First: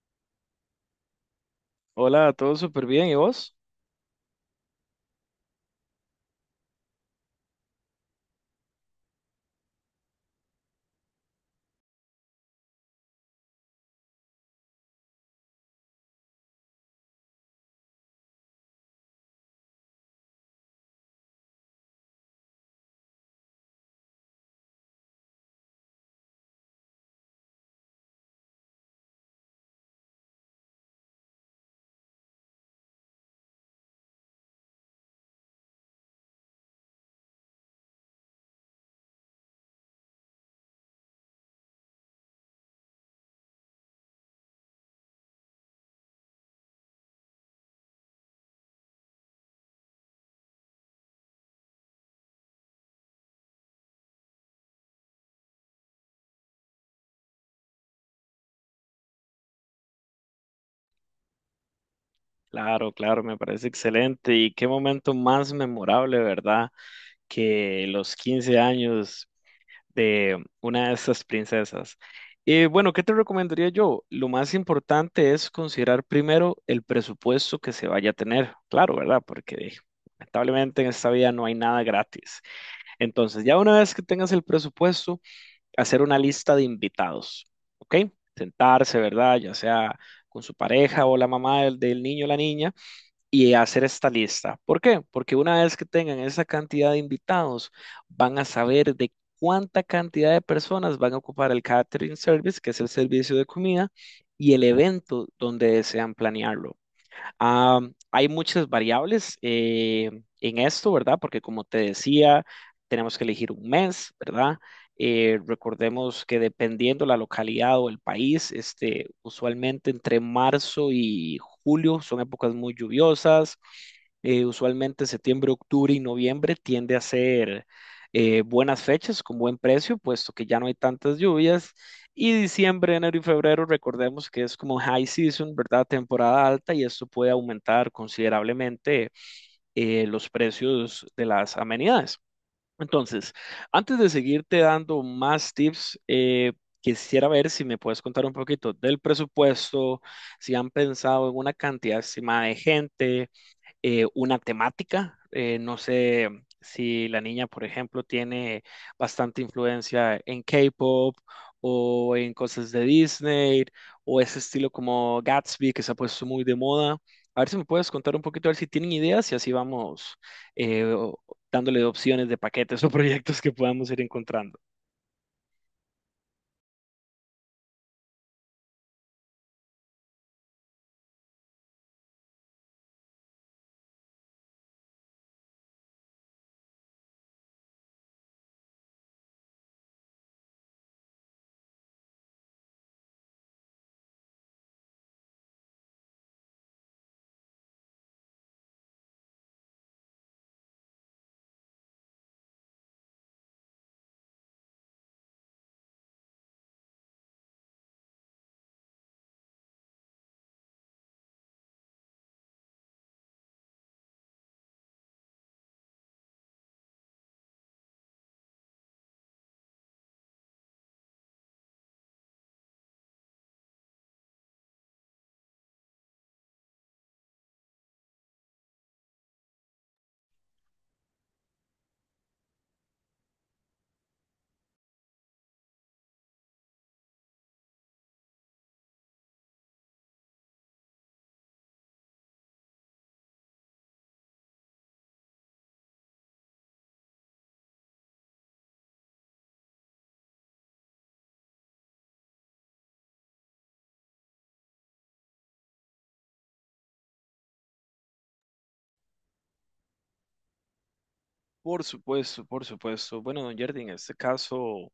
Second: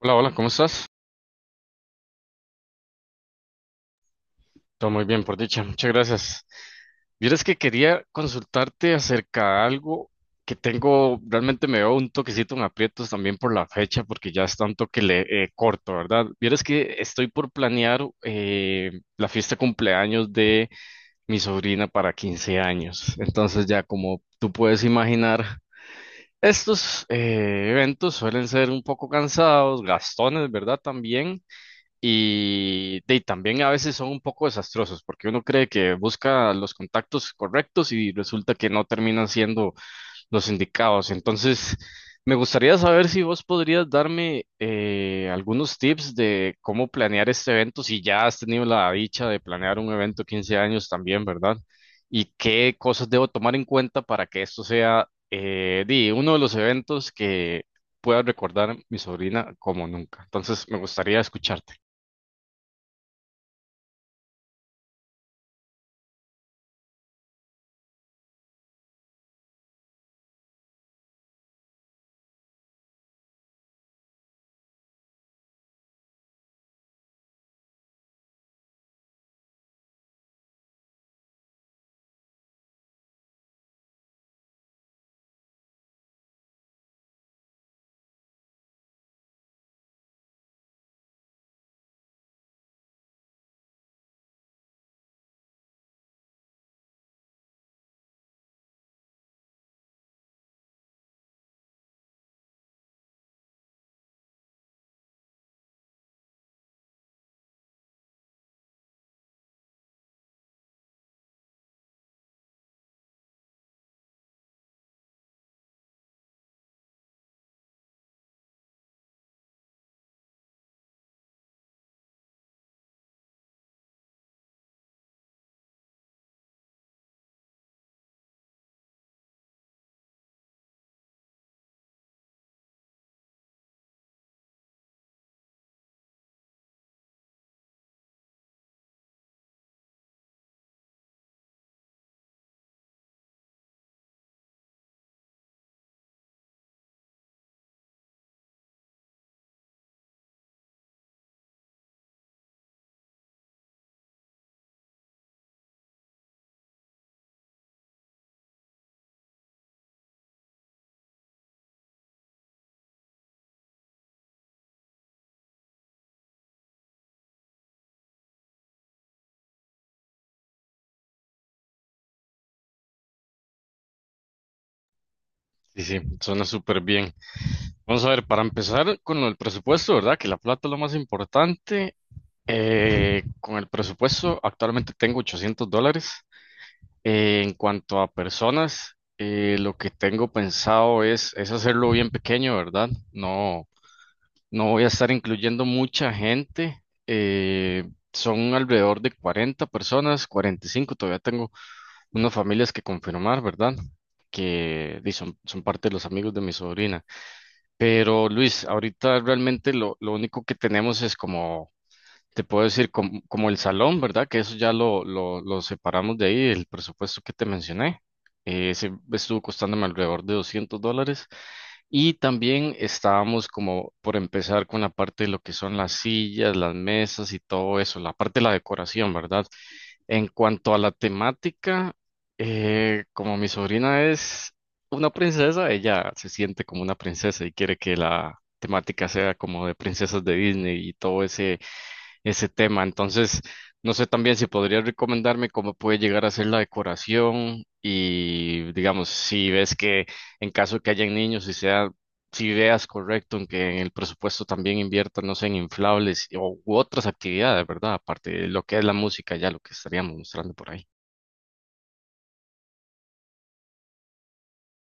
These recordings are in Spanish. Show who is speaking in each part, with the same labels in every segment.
Speaker 1: Hola, hola, ¿cómo estás?
Speaker 2: Hola, todo súper bien, ¿y vos?
Speaker 1: Todo muy bien, por dicha. Muchas gracias. Vieras que quería consultarte acerca de algo que tengo, realmente me veo un toquecito en aprietos también por la fecha, porque ya está un toque corto, ¿verdad? Vieras que estoy por planear la fiesta de cumpleaños de mi sobrina para 15 años. Entonces ya como tú puedes imaginar, estos eventos suelen ser un poco cansados, gastones, ¿verdad? También. Y también a veces son un poco desastrosos porque uno cree que busca los contactos correctos y resulta que no terminan siendo los indicados. Entonces, me gustaría saber si vos podrías darme algunos tips de cómo planear este evento, si ya has tenido la dicha de planear un evento 15 años también, ¿verdad? Y qué cosas debo tomar en cuenta para que esto sea uno de los eventos que pueda recordar mi sobrina como nunca. Entonces, me gustaría escucharte.
Speaker 2: Claro, claro, me parece excelente. Y qué momento más memorable, ¿verdad? Que los 15 años de una de estas princesas. Y bueno, ¿qué te recomendaría yo? Lo más importante es considerar primero el presupuesto que se vaya a tener. Claro, ¿verdad? Porque lamentablemente en esta vida no hay nada gratis. Entonces, ya una vez que tengas el presupuesto, hacer una lista de invitados, ¿ok? Sentarse, ¿verdad? Ya sea con su pareja o la mamá del niño o la niña y hacer esta lista. ¿Por qué? Porque una vez que tengan esa cantidad de invitados, van a saber de cuánta cantidad de personas van a ocupar el catering service, que es el servicio de comida, y el evento donde desean planearlo. Ah, hay muchas variables en esto, ¿verdad? Porque como te decía, tenemos que elegir un mes, ¿verdad? Recordemos que dependiendo la localidad o el país, este, usualmente entre marzo y julio son épocas muy lluviosas. Usualmente septiembre, octubre y noviembre tiende a ser buenas fechas con buen precio, puesto que ya no hay tantas lluvias. Y diciembre, enero y febrero, recordemos que es como high season, ¿verdad? Temporada alta y esto puede aumentar considerablemente los precios de las amenidades. Entonces, antes de seguirte dando más tips, quisiera ver si me puedes contar un poquito del presupuesto, si han pensado en una cantidad estimada de gente, una temática. No sé si la niña, por ejemplo, tiene bastante influencia en K-pop o en cosas de Disney o ese estilo como Gatsby que se ha puesto muy de moda. A ver si me puedes contar un poquito, a ver si tienen ideas y así vamos eh, o- dándole opciones de paquetes o proyectos que podamos ir encontrando.
Speaker 1: Sí, sí, suena súper bien. Vamos a ver, para empezar con el presupuesto, ¿verdad? Que la plata es lo más importante. Con el presupuesto, actualmente tengo 800 dólares. En cuanto a personas, lo que tengo pensado es hacerlo bien pequeño, ¿verdad? No, no voy a estar incluyendo mucha gente. Son alrededor de 40 personas, 45. Todavía tengo unas familias que confirmar, ¿verdad? Que di, son parte de los amigos de mi sobrina. Pero Luis, ahorita realmente lo único que tenemos es como, te puedo decir, como el salón, ¿verdad? Que eso ya lo separamos de ahí, el presupuesto que te mencioné. Ese estuvo costándome alrededor de 200 dólares. Y también estábamos como por empezar con la parte de lo que son las sillas, las mesas y todo eso, la parte de la decoración, ¿verdad? En cuanto a la temática, como mi sobrina es una princesa, ella se siente como una princesa y quiere que la temática sea como de princesas de Disney y todo ese tema. Entonces, no sé también si podrías recomendarme cómo puede llegar a ser la decoración y, digamos, si ves que en caso que hayan niños, si veas correcto en que en el presupuesto también inviertan, no sé, en inflables u otras actividades, ¿verdad? Aparte de lo que es la música, ya lo que estaríamos mostrando por ahí.
Speaker 2: Por supuesto, por supuesto. Bueno, don Jardín, en este caso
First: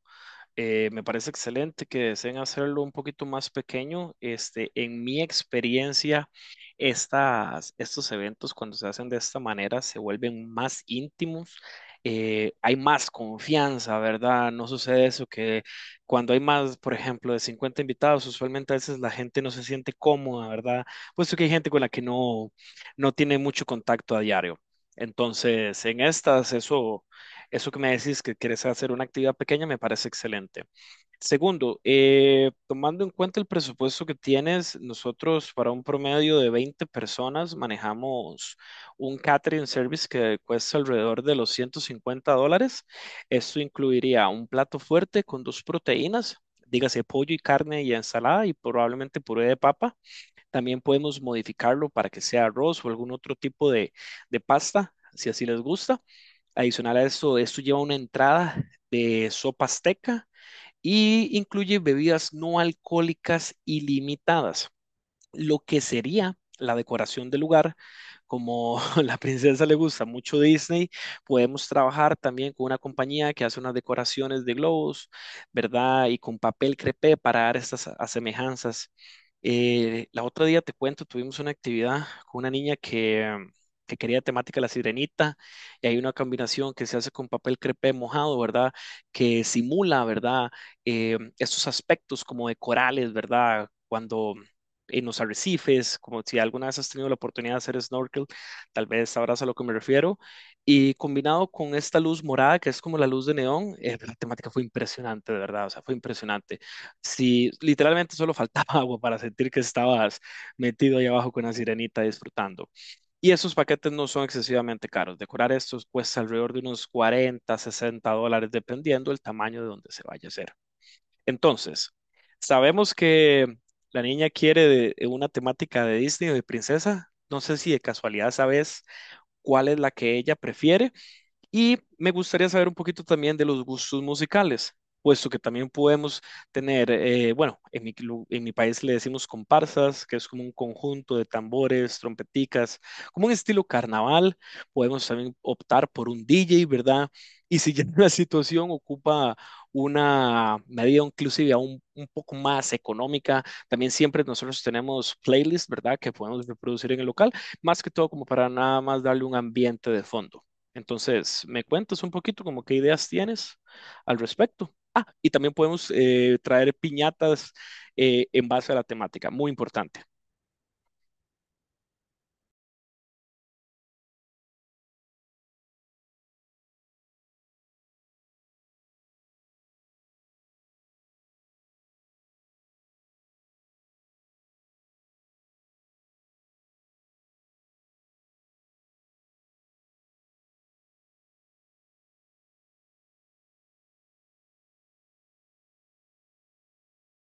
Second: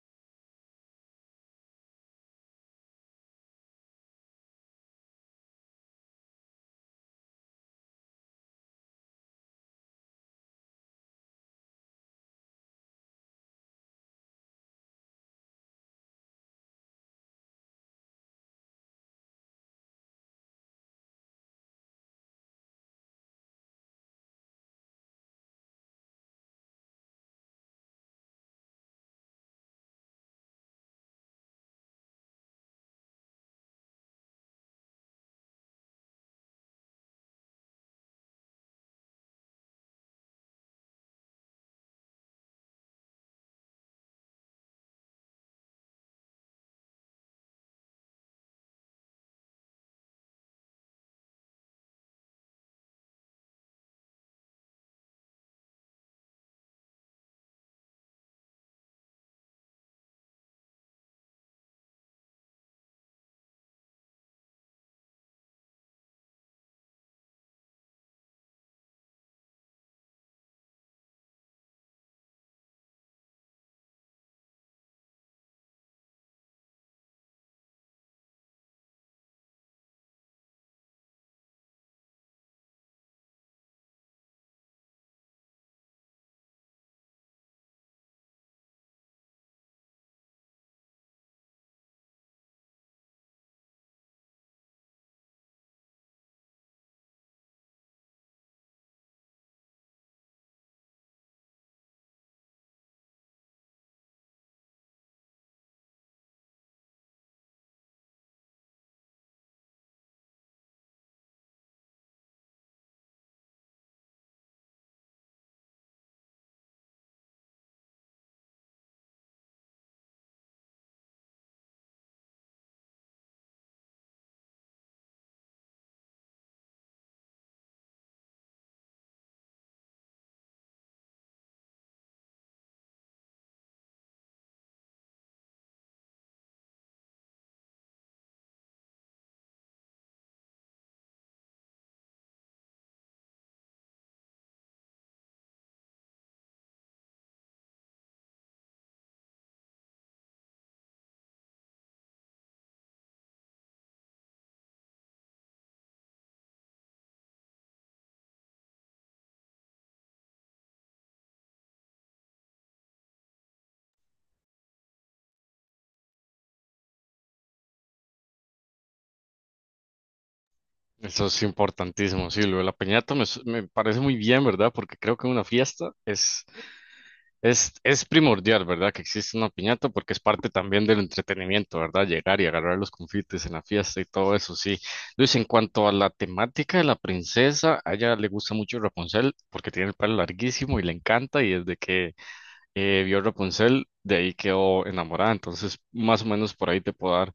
Speaker 2: Me parece excelente que deseen hacerlo un poquito más pequeño. Este, en mi experiencia, estos eventos cuando se hacen de esta manera se vuelven más íntimos. Hay más confianza, ¿verdad? No sucede eso que cuando hay más, por ejemplo, de 50 invitados, usualmente a veces la gente no se siente cómoda, ¿verdad? Puesto que hay gente con la que no tiene mucho contacto a diario. Entonces, en estas, eso que me decís que quieres hacer una actividad pequeña me parece excelente. Segundo, tomando en cuenta el presupuesto que tienes, nosotros para un promedio de 20 personas manejamos un catering service que cuesta alrededor de los $150. Esto incluiría un plato fuerte con dos proteínas, dígase pollo y carne y ensalada y probablemente puré de papa. También podemos modificarlo para que sea arroz o algún otro tipo de pasta, si así les gusta. Adicional a esto, esto lleva una entrada de sopa azteca y incluye bebidas no alcohólicas ilimitadas, lo que sería la decoración del lugar. Como a la princesa le gusta mucho Disney, podemos trabajar también con una compañía que hace unas decoraciones de globos, ¿verdad? Y con papel crepé para dar estas asemejanzas. La otra día te cuento, tuvimos una actividad con una niña que quería temática La Sirenita y hay una combinación que se hace con papel crepé mojado, ¿verdad? Que simula, ¿verdad? Estos aspectos como de corales, ¿verdad? Cuando en los arrecifes, como si alguna vez has tenido la oportunidad de hacer snorkel, tal vez sabrás a lo que me refiero, y combinado con esta luz morada, que es como la luz de neón, la temática fue impresionante, de verdad, o sea, fue impresionante. Si literalmente solo faltaba agua para sentir que estabas metido ahí abajo con una sirenita disfrutando. Y esos paquetes no son excesivamente caros, decorar estos cuesta alrededor de unos $40 a $60, dependiendo el tamaño de donde se vaya a hacer. Entonces, sabemos que la niña quiere de una temática de Disney o de princesa. No sé si de casualidad sabes cuál es la que ella prefiere. Y me gustaría saber un poquito también de los gustos musicales, puesto que también podemos tener, bueno, en mi país le decimos comparsas, que es como un conjunto de tambores, trompeticas, como un estilo carnaval. Podemos también optar por un DJ, ¿verdad? Y si ya la situación ocupa una medida inclusive aún un poco más económica, también siempre nosotros tenemos playlists, ¿verdad? Que podemos reproducir en el local, más que todo como para nada más darle un ambiente de fondo. Entonces, me cuentas un poquito como qué ideas tienes al respecto. Ah, y también podemos traer piñatas en base a la temática, muy importante.
Speaker 1: Eso es importantísimo, sí, lo de la piñata me parece muy bien, ¿verdad? Porque creo que una fiesta es es primordial, ¿verdad? Que existe una piñata porque es parte también del entretenimiento, ¿verdad? Llegar y agarrar los confites en la fiesta y todo eso, sí. Luis, en cuanto a la temática de la princesa, a ella le gusta mucho Rapunzel porque tiene el pelo larguísimo y le encanta y desde que vio Rapunzel, de ahí quedó enamorada. Entonces, más o menos por ahí te puedo dar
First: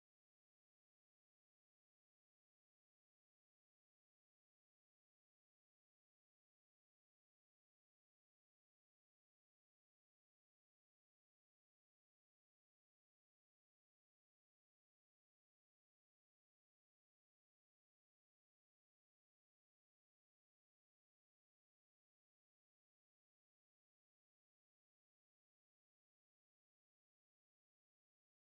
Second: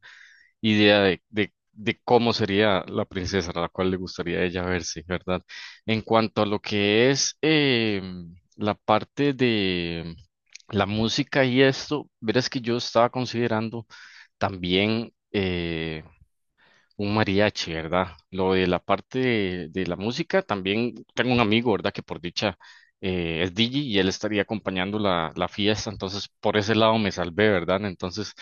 Speaker 1: idea de cómo sería la princesa a la cual le gustaría a ella verse, ¿verdad? En cuanto a lo que es la parte de la música y esto, verás que yo estaba considerando también un mariachi, ¿verdad? Lo de la parte de la música, también tengo un amigo, ¿verdad? Que por dicha es DJ y él estaría acompañando la fiesta, entonces por ese lado me salvé, ¿verdad? Entonces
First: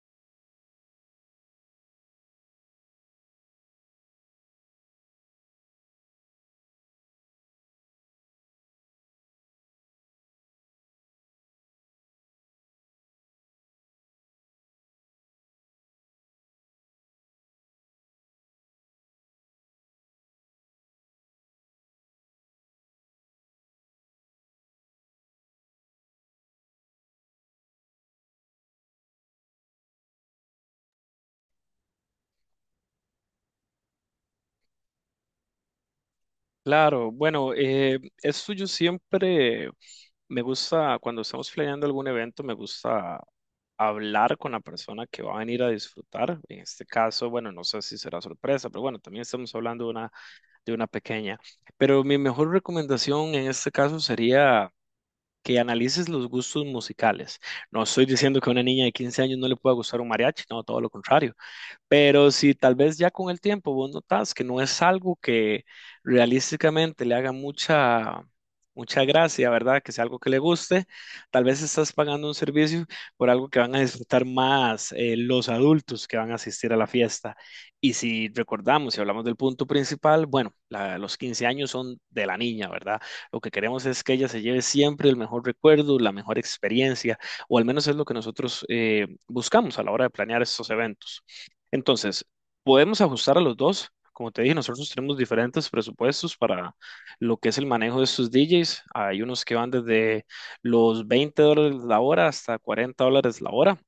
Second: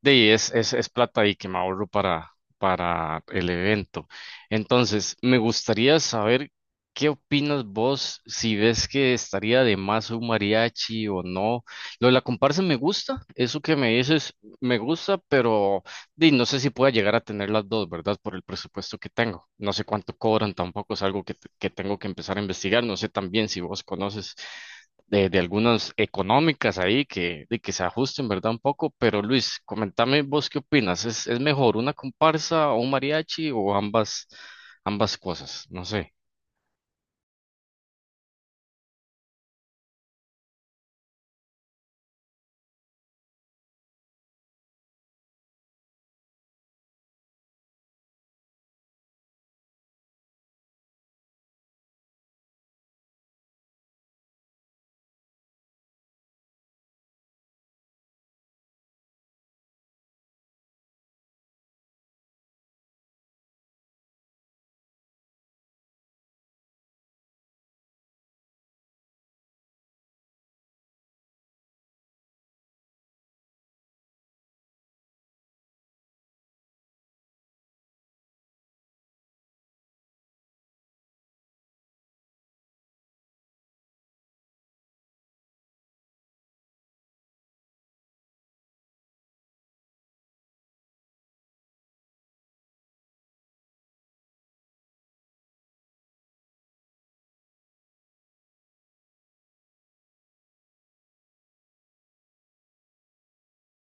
Speaker 1: de ahí es plata y que me ahorro para el evento. Entonces, me gustaría saber qué opinas vos, si ves que estaría de más un mariachi o no. Lo de la comparsa me gusta, eso que me dices me gusta, pero di, no sé si pueda llegar a tener las dos, ¿verdad? Por el presupuesto que tengo. No sé cuánto cobran, tampoco es algo que tengo que empezar a investigar. No sé también si vos conoces de algunas económicas ahí que, de que se ajusten, ¿verdad? Un poco, pero Luis, comentame vos qué opinas, ¿ es mejor una comparsa o un mariachi o ambas, ambas cosas? No sé,
Speaker 2: Claro, bueno, eso yo siempre me gusta, cuando estamos planeando algún evento, me gusta hablar con la persona que va a venir a disfrutar. En este caso, bueno, no sé si será sorpresa, pero bueno, también estamos hablando de de una pequeña. Pero mi mejor recomendación en este caso sería que analices los gustos musicales. No estoy diciendo que a una niña de 15 años no le pueda gustar un mariachi, no, todo lo contrario. Pero si tal vez ya con el tiempo vos notás que no es algo que realísticamente le haga mucha gracia, ¿verdad? Que sea algo que le guste, tal vez estás pagando un servicio por algo que van a disfrutar más los adultos que van a asistir a la fiesta. Y si recordamos, si hablamos del punto principal, bueno, los 15 años son de la niña, ¿verdad? Lo que queremos es que ella se lleve siempre el mejor recuerdo, la mejor experiencia, o al menos es lo que nosotros buscamos a la hora de planear estos eventos. Entonces, podemos ajustar a los dos. Como te dije, nosotros tenemos diferentes presupuestos para lo que es el manejo de estos DJs. Hay unos que van desde los $20 la hora hasta $40 la hora.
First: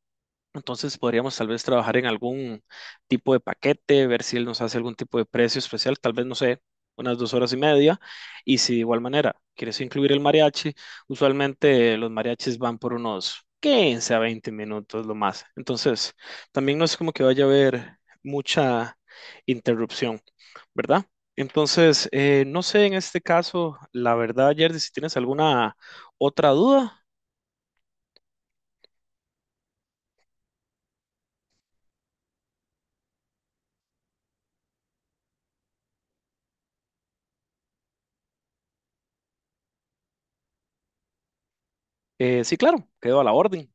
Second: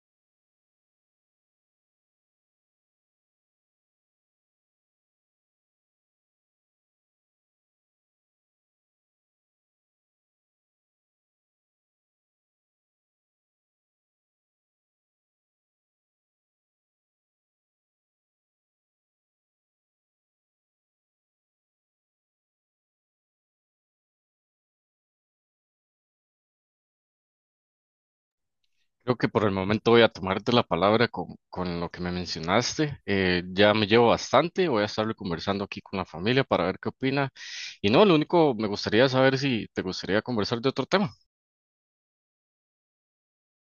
Speaker 2: Entonces podríamos tal vez trabajar en algún tipo de paquete, ver si él nos hace algún tipo de precio especial, tal vez, no sé, unas 2 horas y media. Y si de igual manera quieres incluir el mariachi, usualmente los mariachis van por unos 15 a 20 minutos lo más. Entonces, también no es como que vaya a haber mucha interrupción, ¿verdad? Entonces, no sé en este caso, la verdad, Jerdy, si tienes alguna otra duda,
Speaker 1: creo que por el momento voy a tomarte la palabra con lo que me mencionaste, ya me llevo bastante, voy a estarlo conversando aquí con la familia para ver qué opina, y no, lo único, me gustaría saber si te gustaría conversar de otro tema.
Speaker 2: sí, claro, quedo a la orden.